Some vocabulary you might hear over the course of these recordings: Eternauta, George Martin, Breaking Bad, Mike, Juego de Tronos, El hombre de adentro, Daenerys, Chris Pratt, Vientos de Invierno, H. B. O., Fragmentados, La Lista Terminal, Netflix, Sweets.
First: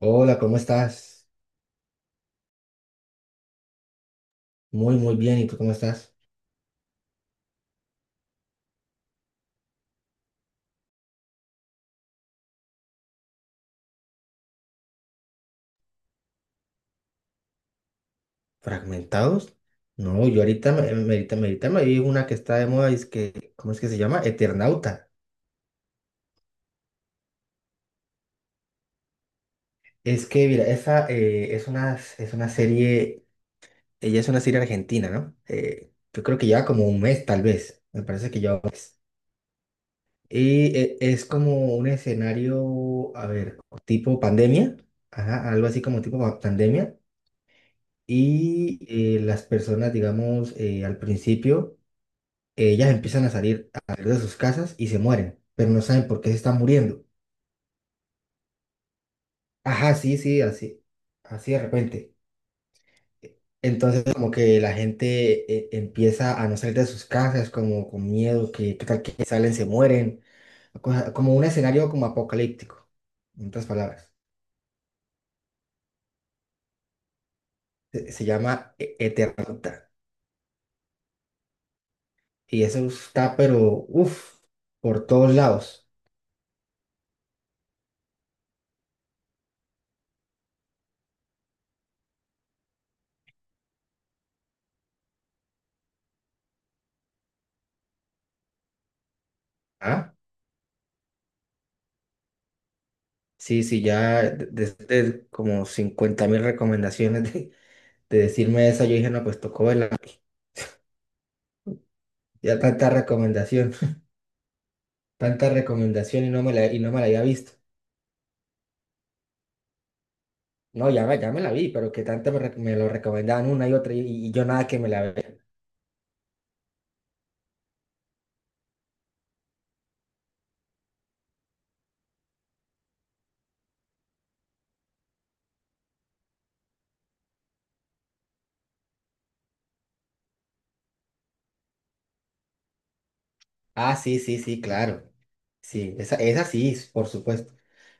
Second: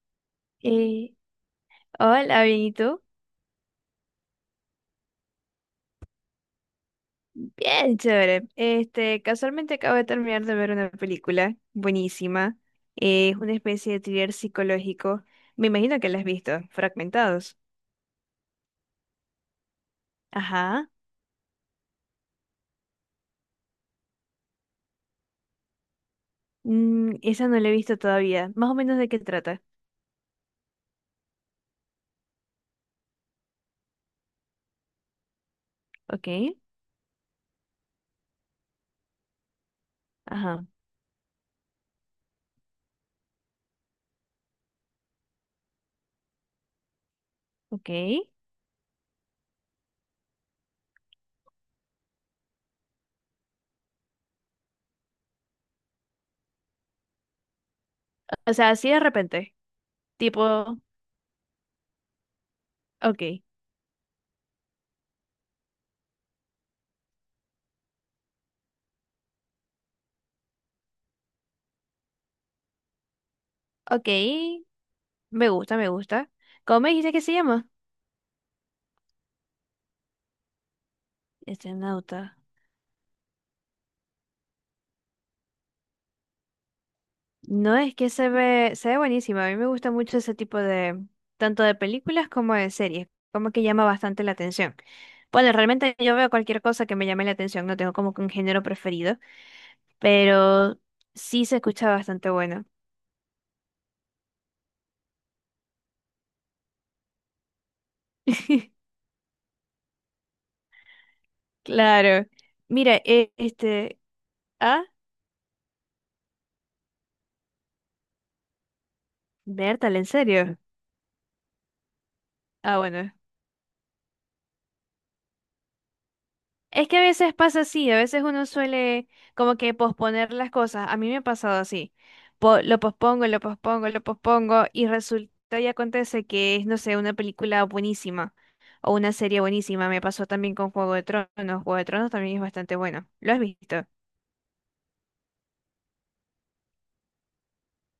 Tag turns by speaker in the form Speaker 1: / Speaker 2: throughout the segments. Speaker 1: Hola, ¿cómo
Speaker 2: Eh,
Speaker 1: estás?
Speaker 2: Hola, bien, ¿y tú?
Speaker 1: Muy, muy bien. ¿Y tú cómo estás?
Speaker 2: Bien, chévere. Este, casualmente acabo de terminar de ver una película buenísima. Es una especie de thriller psicológico. Me imagino que la has visto, Fragmentados.
Speaker 1: ¿Fragmentados? No, yo ahorita
Speaker 2: Ajá.
Speaker 1: ahorita me vi una que está de moda, es que, ¿cómo es que se llama? Eternauta.
Speaker 2: Esa no la he visto todavía. Más o menos de qué trata.
Speaker 1: Es que, mira, esa es una serie, ella es una serie argentina, ¿no? Yo
Speaker 2: Ok.
Speaker 1: creo que lleva como un mes, tal vez. Me parece que lleva un mes.
Speaker 2: Ajá.
Speaker 1: Y es como un escenario, a ver, tipo pandemia, ajá, algo así como pandemia.
Speaker 2: Ok.
Speaker 1: Y las personas, digamos, al principio ellas empiezan a salir de sus casas y se mueren, pero no saben por qué se están muriendo.
Speaker 2: O sea, así de repente.
Speaker 1: Ajá, sí, sí,
Speaker 2: Tipo,
Speaker 1: así, así de repente.
Speaker 2: ok.
Speaker 1: Entonces como que la gente empieza a no salir de sus casas, como con miedo, que qué tal que salen, se mueren, como un escenario como apocalíptico, en otras
Speaker 2: Ok.
Speaker 1: palabras.
Speaker 2: Me gusta, me gusta. ¿Cómo me dijiste que se llama?
Speaker 1: Se llama Eternauta
Speaker 2: Este nota.
Speaker 1: y eso está, pero, uff, por todos lados.
Speaker 2: No, es que se ve buenísima. A mí me gusta mucho ese tipo de, tanto de películas como de series, como que llama bastante la atención. Bueno, realmente yo veo cualquier cosa que me llame la atención, no tengo como que un género preferido,
Speaker 1: ¿Ah?
Speaker 2: pero sí se escucha bastante bueno.
Speaker 1: Sí, sí, ya desde como 50.000 recomendaciones de decirme eso, yo dije, no, pues tocó verla, porque
Speaker 2: Claro.
Speaker 1: ya tanta
Speaker 2: Mira,
Speaker 1: recomendación,
Speaker 2: este, ah,
Speaker 1: tanta recomendación y no me la había visto.
Speaker 2: Bertal, ¿en serio?
Speaker 1: No, ya me la vi, pero que tanto me
Speaker 2: Ah,
Speaker 1: lo
Speaker 2: bueno.
Speaker 1: recomendaban una y otra, y yo nada que me la vea.
Speaker 2: Es que a veces pasa así, a veces uno suele como que posponer las cosas. A mí me ha pasado así. Lo pospongo, lo pospongo, lo pospongo y resulta y acontece que es, no sé, una película buenísima o una serie buenísima. Me pasó también con Juego de Tronos. Juego de Tronos también es bastante bueno. ¿Lo has visto?
Speaker 1: Ah, sí, sí, sí, claro. Sí, esa sí, por supuesto.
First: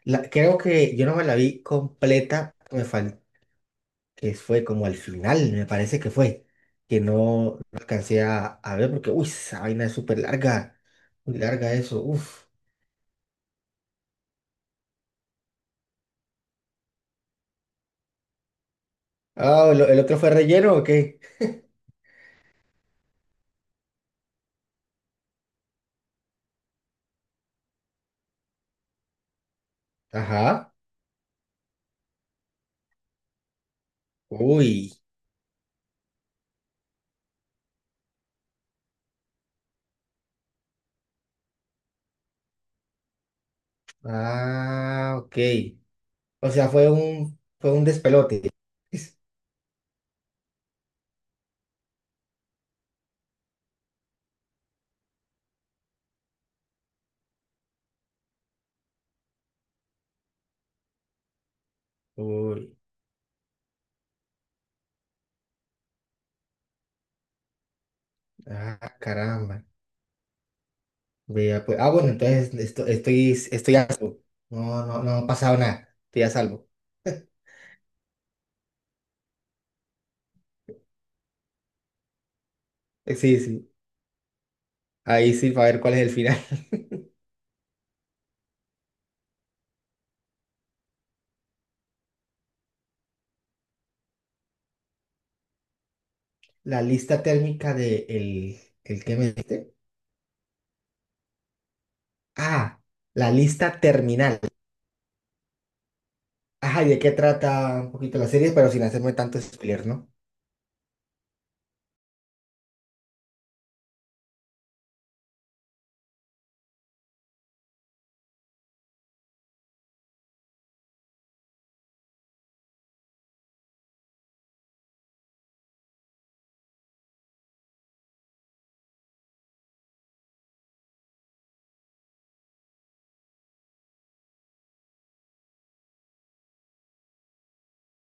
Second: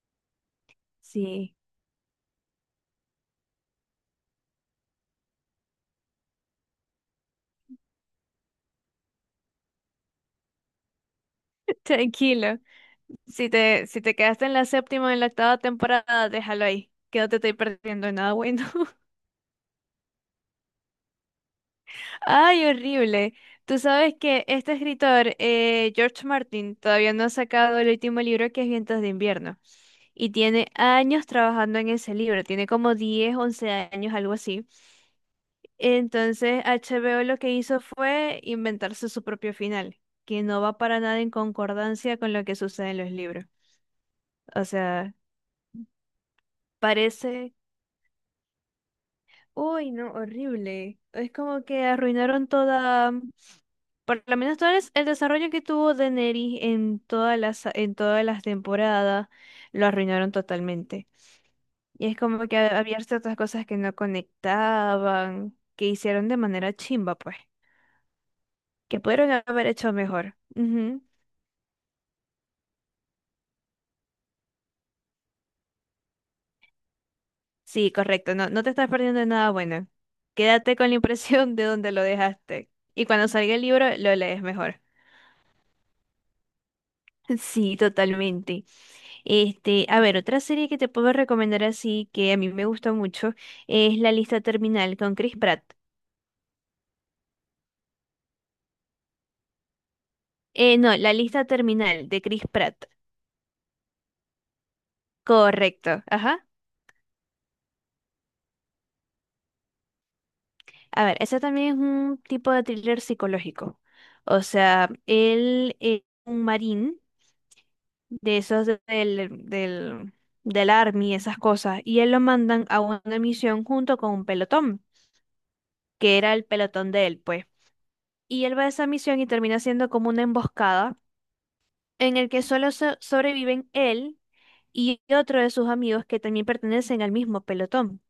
Speaker 1: La, creo que yo no me la
Speaker 2: Sí.
Speaker 1: vi completa, que fue como al final, me parece que fue, que no alcancé a ver porque, uy, esa vaina es súper larga, muy larga eso, uff.
Speaker 2: Tranquilo. Si te, si te quedaste en la séptima o en la octava temporada, déjalo ahí, que no te estoy perdiendo nada bueno.
Speaker 1: Ah, el otro fue relleno o qué?
Speaker 2: Ay, horrible. Tú sabes que este escritor, George Martin, todavía no ha sacado el último libro que es Vientos de Invierno. Y tiene
Speaker 1: Ajá.
Speaker 2: años trabajando en ese libro, tiene como 10, 11 años, algo así.
Speaker 1: Uy.
Speaker 2: Entonces, HBO lo que hizo fue inventarse su propio final, que no va para nada en concordancia con lo que sucede en los libros. O
Speaker 1: Ah,
Speaker 2: sea,
Speaker 1: ok. O sea,
Speaker 2: parece...
Speaker 1: fue un despelote.
Speaker 2: Uy, no, horrible. Es como que arruinaron toda... Por lo menos el desarrollo que tuvo Daenerys en todas las temporadas lo arruinaron totalmente. Y es como que
Speaker 1: Uy.
Speaker 2: había ciertas cosas que no conectaban, que hicieron de manera chimba, pues,
Speaker 1: Ah,
Speaker 2: que pudieron
Speaker 1: caramba.
Speaker 2: haber hecho mejor. Ujú.
Speaker 1: Vea, pues. Ah, bueno, entonces estoy, estoy a salvo. No, no, no ha pasado nada. Estoy a salvo.
Speaker 2: Sí, correcto, no, no te estás perdiendo de nada bueno. Quédate con la impresión de donde lo dejaste. Y cuando
Speaker 1: Sí,
Speaker 2: salga el
Speaker 1: sí.
Speaker 2: libro, lo lees mejor.
Speaker 1: Ahí sí, para ver cuál es el final.
Speaker 2: Sí, totalmente. Este, a ver, otra serie que te puedo recomendar así, que a mí me gusta mucho, es La Lista Terminal con Chris Pratt.
Speaker 1: La lista térmica de el que me diste.
Speaker 2: No, La Lista Terminal de Chris
Speaker 1: Ah,
Speaker 2: Pratt.
Speaker 1: la lista terminal.
Speaker 2: Correcto, ajá.
Speaker 1: Ajá, ¿y de qué trata un poquito la serie? Pero sin hacerme tanto spoiler, ¿no?
Speaker 2: A ver, ese también es un tipo de thriller psicológico. O sea, él es un marín de esos del Army, esas cosas, y él lo mandan a una misión junto con un pelotón, que era el pelotón de él, pues. Y él va a esa misión y termina siendo como una emboscada en el que solo sobreviven él y otro de sus amigos que también pertenecen al mismo pelotón.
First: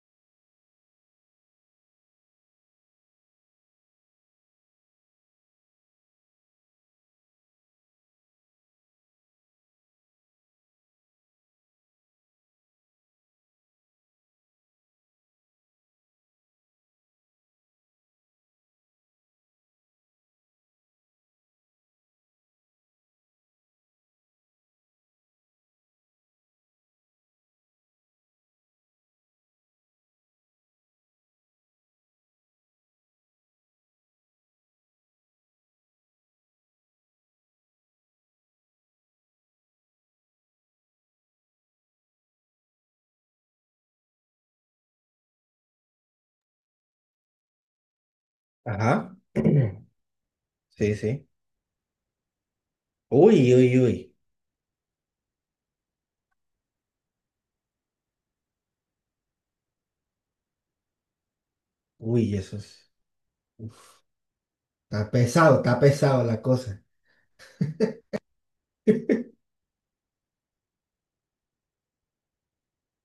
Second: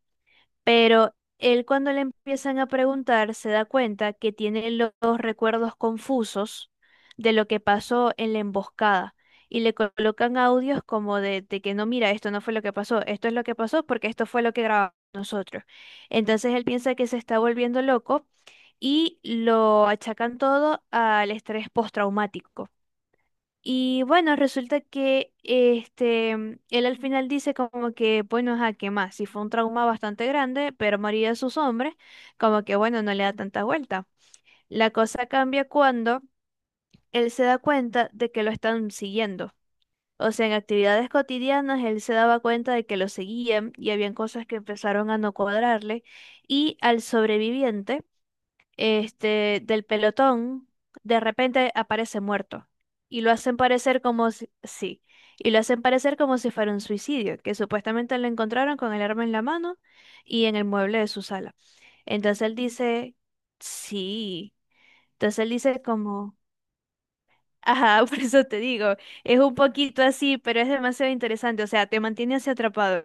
Speaker 2: Pero él cuando le empiezan a preguntar se da cuenta que tiene los recuerdos confusos de lo que pasó en la emboscada. Y le colocan audios como de que no, mira, esto no fue lo que pasó, esto es lo que pasó porque esto fue lo que grabamos nosotros. Entonces él piensa que se está volviendo loco y lo achacan todo al estrés postraumático. Y bueno, resulta que este, él al final dice como que, bueno, ajá, ¿qué más? Si fue un trauma bastante grande, pero María sus hombres, como que, bueno, no le da tanta vuelta. La cosa cambia cuando él se da cuenta de que lo están siguiendo. O sea, en actividades cotidianas él se daba cuenta de que lo seguían y habían cosas que empezaron a no cuadrarle. Y al sobreviviente
Speaker 1: Ajá.
Speaker 2: este, del pelotón,
Speaker 1: Sí,
Speaker 2: de
Speaker 1: sí.
Speaker 2: repente aparece muerto. Y lo
Speaker 1: Uy,
Speaker 2: hacen
Speaker 1: uy, uy.
Speaker 2: parecer como si, sí, y lo hacen parecer como si fuera un suicidio, que supuestamente lo encontraron con el arma en la mano y en el mueble de su sala.
Speaker 1: Uy,
Speaker 2: Entonces él
Speaker 1: eso es.
Speaker 2: dice,
Speaker 1: Uf,
Speaker 2: sí. Entonces él
Speaker 1: está
Speaker 2: dice
Speaker 1: pesado
Speaker 2: como...
Speaker 1: la cosa.
Speaker 2: Ajá, por eso te digo, es un poquito así, pero es demasiado interesante, o sea, te mantiene así atrapado.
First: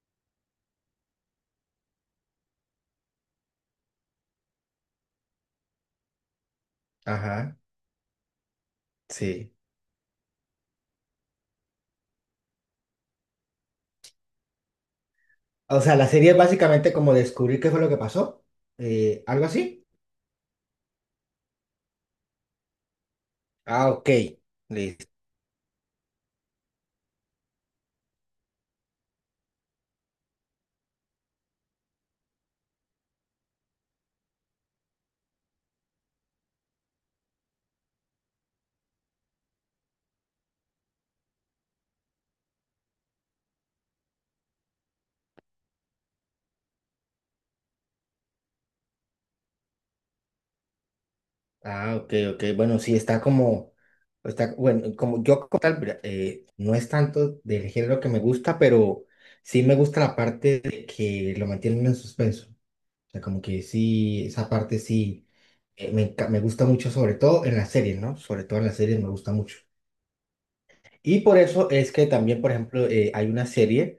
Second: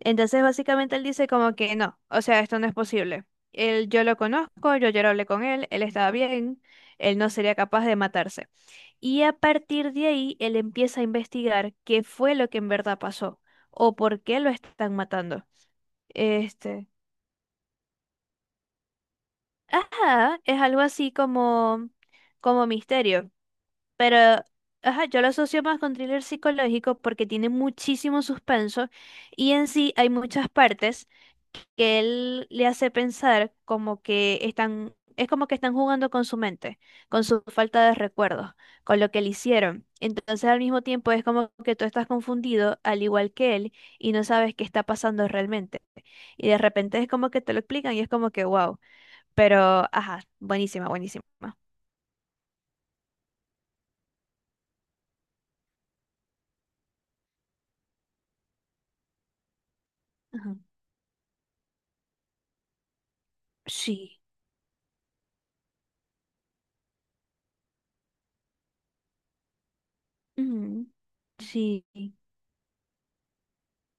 Speaker 2: Entonces, básicamente él dice como que no, o sea, esto no es posible. Él, yo lo conozco, yo ya hablé con él, él estaba bien, él no sería
Speaker 1: Ajá,
Speaker 2: capaz de matarse. Y a
Speaker 1: sí.
Speaker 2: partir de ahí, él empieza a investigar qué fue lo que en verdad pasó o por qué lo están matando.
Speaker 1: O sea, la serie es
Speaker 2: Este,
Speaker 1: básicamente como descubrir qué fue lo que pasó. Algo así.
Speaker 2: ajá, es algo así como, como misterio.
Speaker 1: Ah, ok.
Speaker 2: Pero, ajá,
Speaker 1: Listo.
Speaker 2: yo lo asocio más con thriller psicológico porque tiene muchísimo suspenso y en sí hay muchas partes que él le hace pensar como que están, es como que están jugando con su mente, con su falta de recuerdos, con lo que le hicieron. Entonces al mismo tiempo es como que tú estás confundido al igual que él y no sabes qué está pasando realmente. Y de repente es como que te lo explican y es como que wow, pero ajá, buenísima, buenísima.
Speaker 1: Ah, ok, ok. Bueno, sí, está como, está, bueno, como yo como tal, mira, no es tanto del género que me gusta, pero sí me gusta la
Speaker 2: Ajá.
Speaker 1: parte de que lo mantienen en suspenso. O sea, como que
Speaker 2: Sí.
Speaker 1: sí, esa parte sí, me gusta mucho, sobre todo en las series, ¿no? Sobre todo en las series me gusta mucho.
Speaker 2: Ujú.
Speaker 1: Y por eso
Speaker 2: Sí.
Speaker 1: es que también, por ejemplo, hay una serie,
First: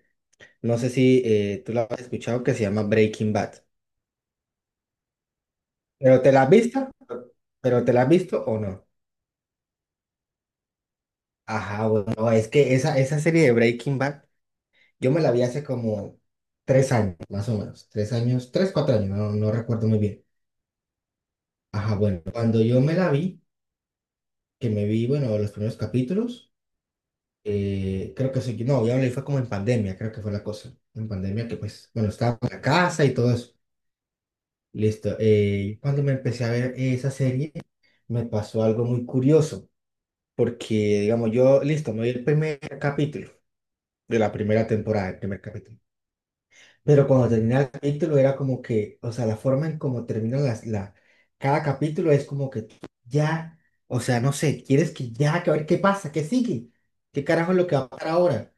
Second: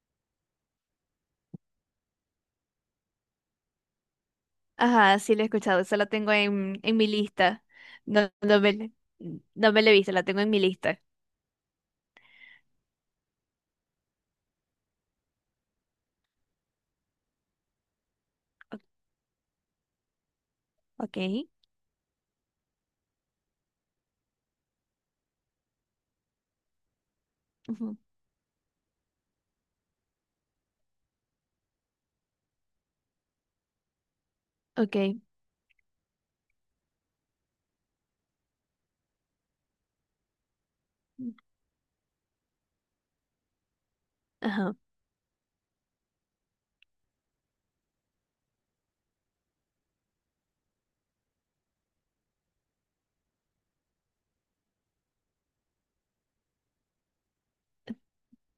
Speaker 1: no sé si tú la has escuchado, que se llama Breaking Bad.
Speaker 2: Ajá, sí la he escuchado. Esa la
Speaker 1: ¿Pero te
Speaker 2: tengo
Speaker 1: la has
Speaker 2: en,
Speaker 1: visto?
Speaker 2: en mi lista.
Speaker 1: ¿Pero te la has
Speaker 2: No,
Speaker 1: visto o
Speaker 2: no,
Speaker 1: no?
Speaker 2: no me la he visto, la tengo en mi lista.
Speaker 1: Ajá, bueno, es que esa serie de Breaking Bad, yo me la vi hace como tres años, más o menos. Tres años, tres,
Speaker 2: O-
Speaker 1: cuatro años, no, no recuerdo muy bien.
Speaker 2: Ok.
Speaker 1: Ajá, bueno, cuando yo me la vi, que me vi, bueno, los primeros capítulos,
Speaker 2: Ujú.
Speaker 1: creo que sí, no, ya me la vi fue como en pandemia, creo que fue la cosa. En pandemia que, pues, bueno, estaba en la casa y todo eso.
Speaker 2: Ok.
Speaker 1: Listo. Cuando me empecé a ver esa serie, me pasó algo muy curioso, porque, digamos, yo, listo, me vi el primer capítulo de la primera
Speaker 2: Ajá.
Speaker 1: temporada, el primer capítulo. Pero cuando termina el capítulo era como que, o sea, la forma en cómo termina la, cada capítulo es como que tú ya, o sea, no sé, quieres que ya, que a ver qué pasa, qué sigue, qué carajo es lo que va a pasar ahora.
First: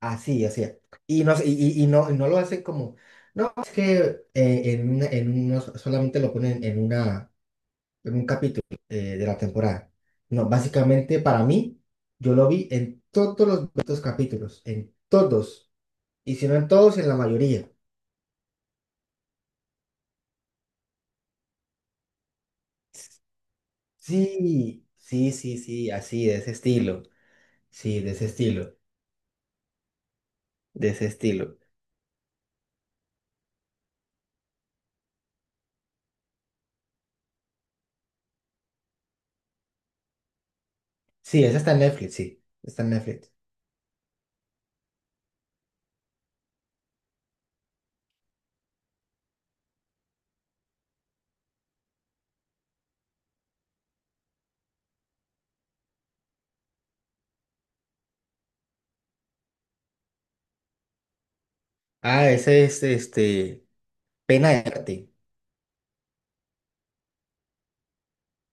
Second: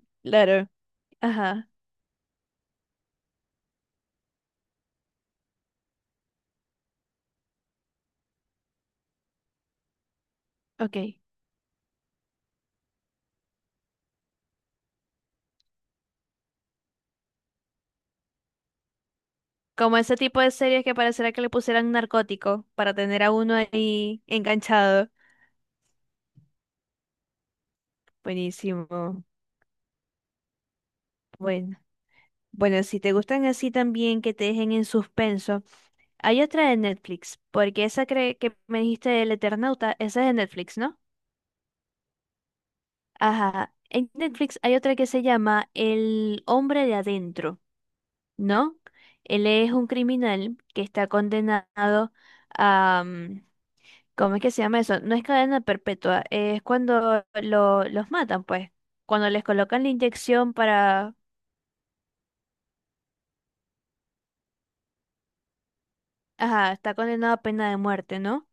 Speaker 1: Así, así.
Speaker 2: Claro.
Speaker 1: Y no, y,
Speaker 2: Ajá.
Speaker 1: y no lo hacen como, no, es que en uno solamente lo ponen en una en un capítulo de la temporada. No,
Speaker 2: Ok.
Speaker 1: básicamente para mí, yo lo vi en todos los 200 capítulos, en todos, y si no en todos, en la mayoría.
Speaker 2: Como ese tipo de series que pareciera que le pusieran narcótico para tener a uno ahí
Speaker 1: Sí,
Speaker 2: enganchado.
Speaker 1: sí, sí, sí, así, de ese estilo. Sí, de ese estilo,
Speaker 2: Buenísimo.
Speaker 1: de ese estilo.
Speaker 2: Bueno. Bueno, si te gustan así también que te dejen en suspenso, hay otra de Netflix, porque esa que me dijiste del Eternauta, esa es de Netflix, ¿no?
Speaker 1: Sí, esa está en Netflix, sí, está en Netflix.
Speaker 2: Ajá. En Netflix hay otra que se llama El hombre de adentro, ¿no? Él es un criminal que está condenado a... ¿Cómo es que se llama eso? No es cadena perpetua, es cuando los matan, pues. Cuando les colocan la inyección para...
Speaker 1: Ah, ese es este, Pena de Arte.
Speaker 2: Ajá, está condenado a pena de muerte, ¿no?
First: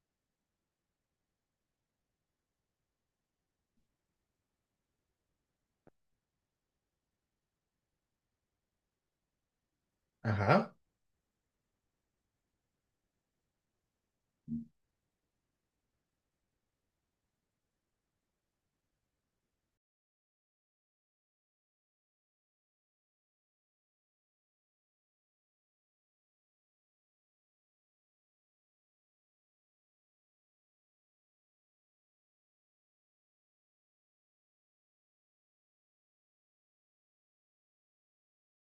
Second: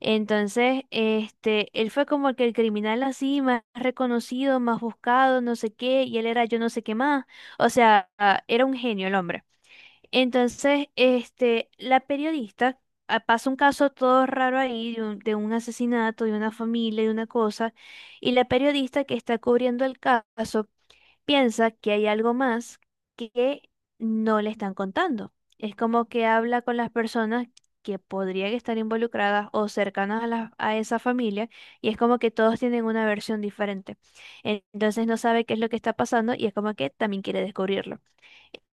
Speaker 2: Entonces, este, él fue como que el criminal así, más reconocido, más buscado, no sé qué, y él era yo no sé qué más. O sea, era un genio el hombre.
Speaker 1: Ajá.
Speaker 2: Entonces, este, la periodista pasa un caso todo raro ahí de un asesinato, de una familia, de una cosa, y la periodista que está cubriendo el caso piensa que hay algo más que no le están contando. Es como que habla con las personas que podrían estar involucradas o cercanas a a esa familia, y es como que todos tienen una versión diferente. Entonces no sabe qué es lo que está pasando y es como que también quiere descubrirlo.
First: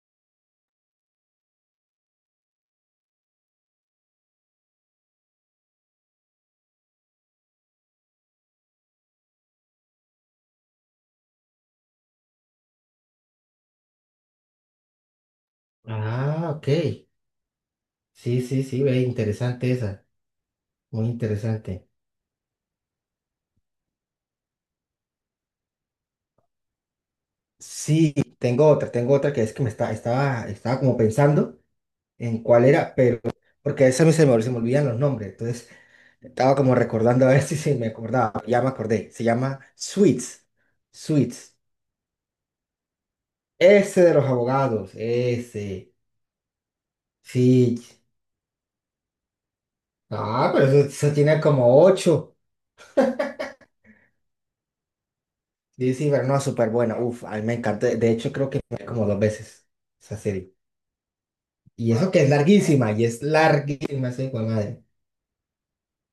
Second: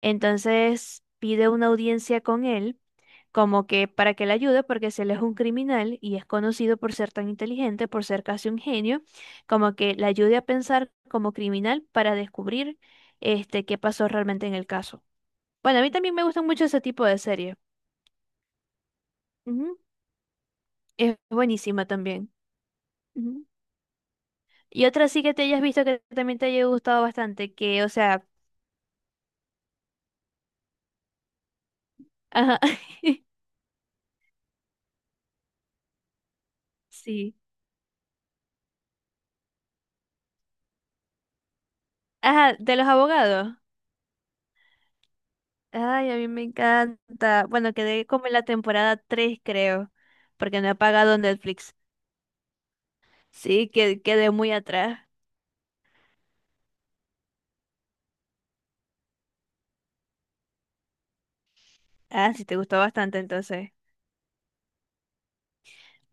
Speaker 2: Entonces pide una audiencia con él, como que para que le ayude, porque si él es un criminal y es conocido por ser tan inteligente, por ser casi un genio, como que le ayude a pensar como criminal para descubrir este qué pasó realmente en el caso. Bueno, a mí también me gustan
Speaker 1: Ah,
Speaker 2: mucho
Speaker 1: ok.
Speaker 2: ese tipo de series.
Speaker 1: Sí, sí, sí, ve, interesante
Speaker 2: Ujú.
Speaker 1: esa, muy
Speaker 2: Es buenísima
Speaker 1: interesante.
Speaker 2: también. Ujú. Y otra sí que te hayas visto que también te haya gustado bastante, que, o
Speaker 1: Sí,
Speaker 2: sea,
Speaker 1: tengo otra que es que estaba, estaba como pensando en
Speaker 2: ajá,
Speaker 1: cuál era, pero porque a veces a mí se me olvidan los nombres, entonces estaba como recordando a
Speaker 2: sí.
Speaker 1: ver si, si me acordaba, ya me acordé, se llama Sweets, Sweets,
Speaker 2: Ajá, de los abogados.
Speaker 1: ese de los abogados, ese,
Speaker 2: Ay, a mí me encanta. Bueno,
Speaker 1: sí,
Speaker 2: quedé como en la temporada 3, creo,
Speaker 1: ah,
Speaker 2: porque
Speaker 1: pero
Speaker 2: no he
Speaker 1: eso
Speaker 2: pagado
Speaker 1: tiene
Speaker 2: Netflix.
Speaker 1: como ocho,
Speaker 2: Sí, que quedé muy atrás.
Speaker 1: dice pero no, súper buena, uf, a mí me encanta, de hecho creo que me vi como dos veces esa serie, y eso que es
Speaker 2: Ah, sí, te gustó
Speaker 1: larguísima, y
Speaker 2: bastante
Speaker 1: es
Speaker 2: entonces.
Speaker 1: larguísima esa hijo de madre.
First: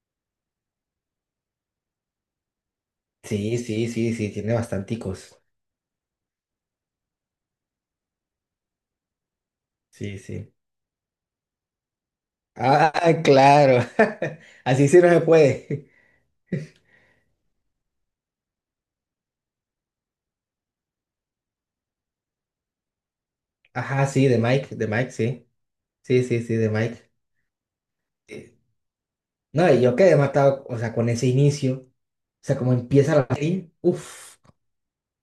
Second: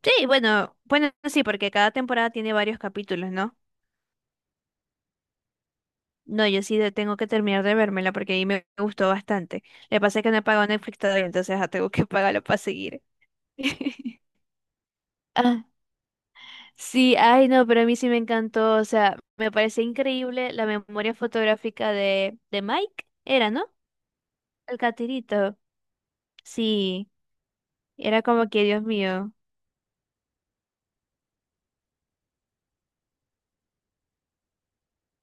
Speaker 2: Sí, bueno, bueno, sí, porque cada temporada tiene varios capítulos, ¿no?
Speaker 1: Sí, sí, sí, sí, tiene bastanticos.
Speaker 2: No, yo sí tengo que terminar de vérmela porque ahí me gustó bastante. Le
Speaker 1: Sí,
Speaker 2: pasa es que no he
Speaker 1: sí.
Speaker 2: pagado Netflix todavía, entonces tengo que pagarlo para
Speaker 1: Ah,
Speaker 2: seguir.
Speaker 1: claro. Así sí no se
Speaker 2: Ah,
Speaker 1: puede.
Speaker 2: sí, ay no, pero a mí sí me encantó, o sea, me parece increíble la memoria fotográfica de, Mike, era, ¿no?
Speaker 1: Ajá, sí,
Speaker 2: El
Speaker 1: de Mike, sí.
Speaker 2: catirito,
Speaker 1: Sí, sí, sí, de Mike.
Speaker 2: sí, era como
Speaker 1: Eh,
Speaker 2: que, Dios mío.
Speaker 1: No, y yo quedé matado, o sea, con ese inicio. O sea, como empieza la serie. Uf,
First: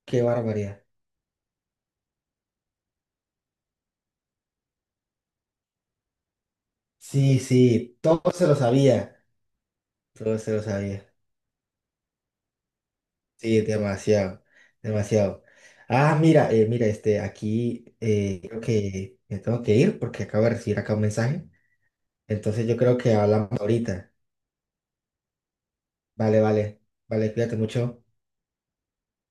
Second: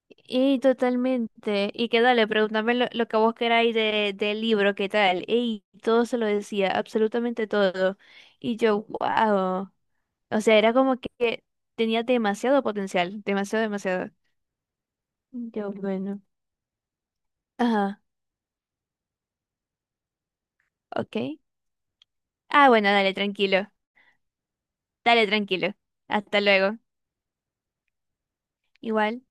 Speaker 1: qué
Speaker 2: Y
Speaker 1: barbaridad.
Speaker 2: totalmente. Y que dale, pregúntame lo que vos queráis del libro, qué tal. Y todo se lo decía,
Speaker 1: Sí,
Speaker 2: absolutamente
Speaker 1: sí,
Speaker 2: todo.
Speaker 1: todo se lo
Speaker 2: Y yo,
Speaker 1: sabía.
Speaker 2: wow.
Speaker 1: Todo
Speaker 2: O
Speaker 1: se
Speaker 2: sea,
Speaker 1: lo
Speaker 2: era como
Speaker 1: sabía.
Speaker 2: que tenía demasiado potencial,
Speaker 1: Sí,
Speaker 2: demasiado, demasiado.
Speaker 1: demasiado, demasiado.
Speaker 2: Yo,
Speaker 1: Ah,
Speaker 2: bueno.
Speaker 1: mira, mira, este, aquí
Speaker 2: Ajá,
Speaker 1: creo que me tengo que ir porque acabo de recibir acá un
Speaker 2: ok.
Speaker 1: mensaje. Entonces
Speaker 2: Ah,
Speaker 1: yo
Speaker 2: bueno,
Speaker 1: creo
Speaker 2: dale,
Speaker 1: que hablamos
Speaker 2: tranquilo.
Speaker 1: ahorita.
Speaker 2: Dale, tranquilo.
Speaker 1: Vale,
Speaker 2: Hasta luego.
Speaker 1: vale, vale, cuídate mucho.
Speaker 2: Igual.